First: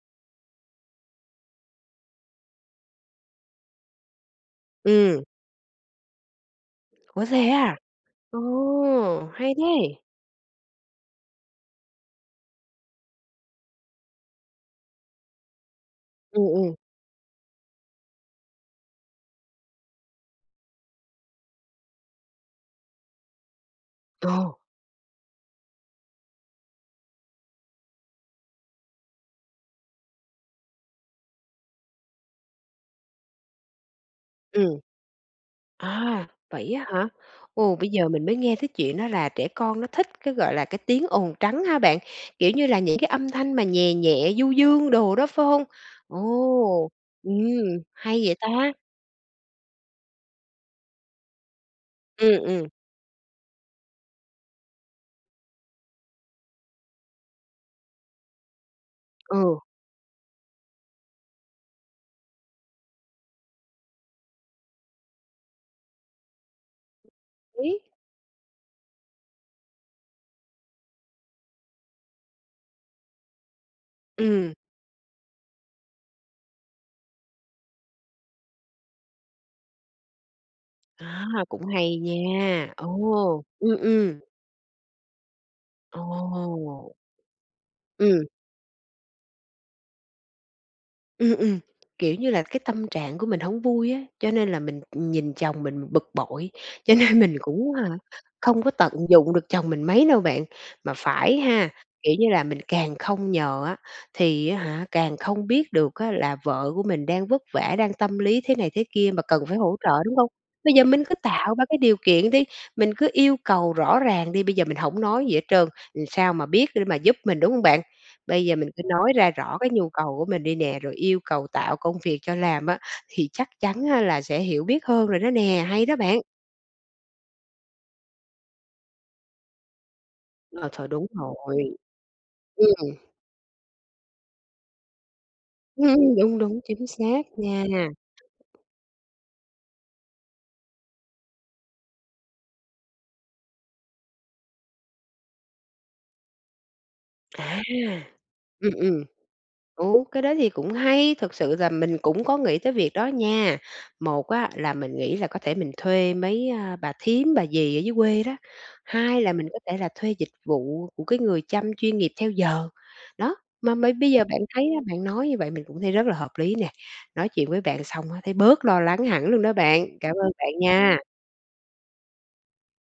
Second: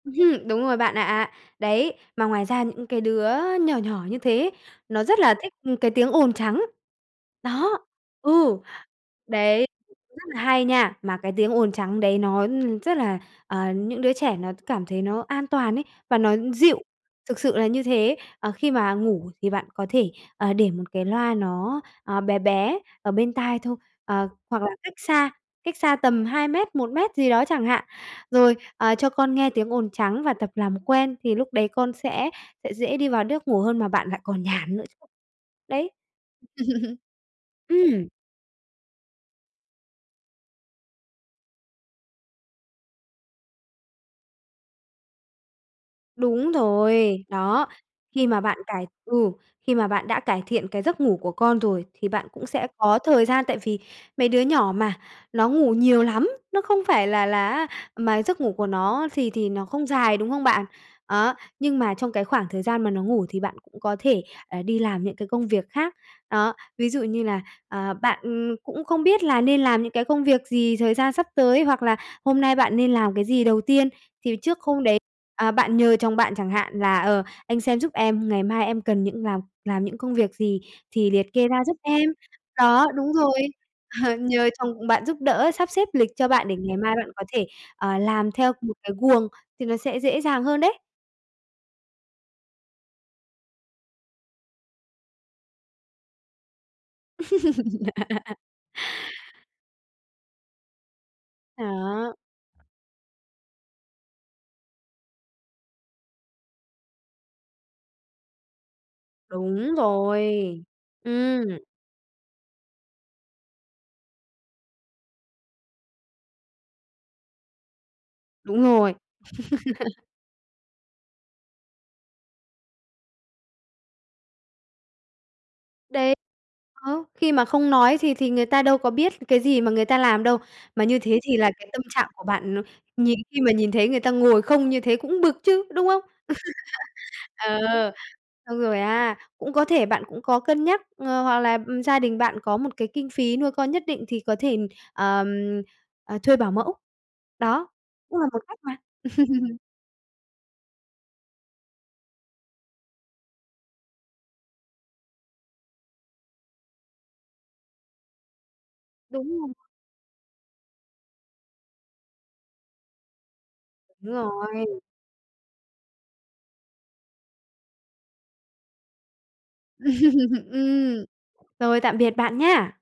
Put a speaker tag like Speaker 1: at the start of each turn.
Speaker 1: Ừm! Đúng rồi bạn ạ! Đấy, mà ngoài ra những cái đứa nhỏ nhỏ như thế, nó rất
Speaker 2: Ừm.
Speaker 1: là thích, ừm, cái tiếng ồn trắng.
Speaker 2: Ủa, thế à?
Speaker 1: Đó,
Speaker 2: Ồ!
Speaker 1: ừ.
Speaker 2: Hay
Speaker 1: Đấy,
Speaker 2: thế!
Speaker 1: cũng rất là hay nha. Mà cái tiếng ồn trắng đấy nó, ừm, rất là à, những đứa trẻ nó cảm thấy nó an toàn ấy, và nó
Speaker 2: Ừm, ừm.
Speaker 1: dịu, thực sự là như thế. Ờ, khi mà ngủ thì bạn có thể, à, để một cái loa nó, à, bé bé ở bên tai thôi. Ờ,
Speaker 2: Ồ!
Speaker 1: hoặc là cách xa, cách xa tầm 2 mét, 1 mét gì đó chẳng hạn. Rồi, à, cho con nghe tiếng ồn trắng và tập làm quen thì lúc đấy con sẽ sẽ dễ đi vào nước ngủ hơn mà bạn lại còn nhàn
Speaker 2: Ừm.
Speaker 1: nữa chứ. Đấy.
Speaker 2: À! Vậy á hả? Ồ, bây
Speaker 1: Ừm.
Speaker 2: giờ mình mới nghe cái chuyện đó là trẻ con nó thích cái, gọi là, cái tiếng ồn trắng hả bạn? Kiểu như là những cái âm thanh mà nhè nhẹ, du dương đồ đó, phải hông?
Speaker 1: Đúng
Speaker 2: Ồ!
Speaker 1: rồi!
Speaker 2: Ừm,
Speaker 1: Đó.
Speaker 2: hay
Speaker 1: Khi
Speaker 2: vậy
Speaker 1: mà bạn
Speaker 2: ta!
Speaker 1: cải ừ, khi mà bạn đã cải thiện cái giấc ngủ của con rồi thì bạn
Speaker 2: Ừm,
Speaker 1: cũng
Speaker 2: ừm.
Speaker 1: sẽ có thời gian. Tại vì mấy đứa nhỏ mà, nó ngủ nhiều lắm, nó không phải là là á mà giấc ngủ của nó thì thì
Speaker 2: Ừ.
Speaker 1: nó không dài, đúng không bạn? Đó, nhưng mà trong cái khoảng thời gian mà nó ngủ thì bạn cũng có thể, à, đi làm những cái công việc khác. Đó, ví dụ như là,
Speaker 2: [unintelligible]
Speaker 1: ờ, bạn, ừm, cũng không biết là nên làm những cái công việc gì, thời gian sắp tới hoặc là hôm nay bạn nên làm cái gì đầu tiên thì
Speaker 2: Ừm.
Speaker 1: trước hôm đấy, à, bạn nhờ chồng bạn chẳng hạn là "Ờ, anh xem giúp em, ngày mai em cần những làm làm những công việc gì thì
Speaker 2: À!
Speaker 1: liệt kê ra
Speaker 2: Cũng
Speaker 1: giúp
Speaker 2: hay
Speaker 1: em."
Speaker 2: nha.
Speaker 1: Đó, đúng rồi!
Speaker 2: Ồ! Ừm,
Speaker 1: Ờ,
Speaker 2: ừm.
Speaker 1: nhờ chồng bạn giúp đỡ, sắp xếp lịch cho bạn để ngày
Speaker 2: Ồ!
Speaker 1: mai bạn có thể, ờ,
Speaker 2: Ừm.
Speaker 1: làm theo một cái guồng thì nó sẽ dễ dàng hơn đấy.
Speaker 2: Ừm, ừm. Kiểu như là cái tâm trạng của mình hổng vui á. Cho nên là mình, ừm, nhìn chồng mình bực bội, cho nên mình cũng hả, không có tận dụng được chồng mình mấy đâu bạn. Mà phải ha, kiểu
Speaker 1: Đó!
Speaker 2: như là, mình càng không nhờ á thì á hả, càng không biết được á là vợ của mình đang vất vả, đang tâm lý thế này thế kia mà cần phải
Speaker 1: Đúng
Speaker 2: hỗ trợ, đúng không?
Speaker 1: rồi!
Speaker 2: Bây giờ mình cứ tạo
Speaker 1: Ừm.
Speaker 2: ra cái điều kiện đi, mình cứ yêu cầu rõ ràng đi. Bây giờ mình hổng nói gì hết trơn, làm sao mà biết để mà giúp mình, đúng hông bạn? Bây giờ
Speaker 1: Đúng
Speaker 2: mình cứ
Speaker 1: rồi.
Speaker 2: nói ra rõ cái nhu cầu của mình đi nè, rồi yêu cầu tạo công việc cho làm á, thì chắc chắn là sẽ hiểu biết hơn rồi đó nè. Hay đó
Speaker 1: Đấy.
Speaker 2: bạn!
Speaker 1: Đó, khi mà không nói thì thì người ta đâu có biết cái gì mà người ta làm đâu?
Speaker 2: Ờ,
Speaker 1: Mà
Speaker 2: thôi
Speaker 1: như
Speaker 2: đúng
Speaker 1: thế thì là cái
Speaker 2: rồi!
Speaker 1: tâm trạng của bạn nó
Speaker 2: Ừm.
Speaker 1: nhìn khi mà nhìn thấy người ta ngồi không như thế cũng bực chứ, đúng không?
Speaker 2: Ừm! Đúng, đúng, chính xác
Speaker 1: Ờ,
Speaker 2: nha!
Speaker 1: xong rồi á cũng có thể bạn cũng có cân nhắc, ờ, hoặc là, ừm, gia đình bạn có một cái kinh phí nuôi con nhất định thì có thể, à, à, thuê bảo mẫu.
Speaker 2: À!
Speaker 1: Đó, cũng là một cách
Speaker 2: Ừm,
Speaker 1: mà.
Speaker 2: ừm. Ừ, cái đó thì cũng hay! Thực sự là mình cũng có nghĩ tới việc đó nha. Một á là mình nghĩ là có thể mình thuê mấy, à, bà thím, bà dì ở dưới quê đó. Hai
Speaker 1: Đúng
Speaker 2: là mình
Speaker 1: rồi.
Speaker 2: có thể là thuê dịch vụ của cái người chăm chuyên nghiệp theo giờ. Đó, mà mây bây
Speaker 1: Đúng
Speaker 2: giờ bạn
Speaker 1: rồi!
Speaker 2: thấy bạn nói như vậy mình cũng thấy rất là hợp lý nè. Nói chuyện với bạn xong thấy bớt lo lắng hẳn luôn đó bạn. Cảm ơn bạn nha.
Speaker 1: Ừm. Rồi tạm biệt bạn nhá.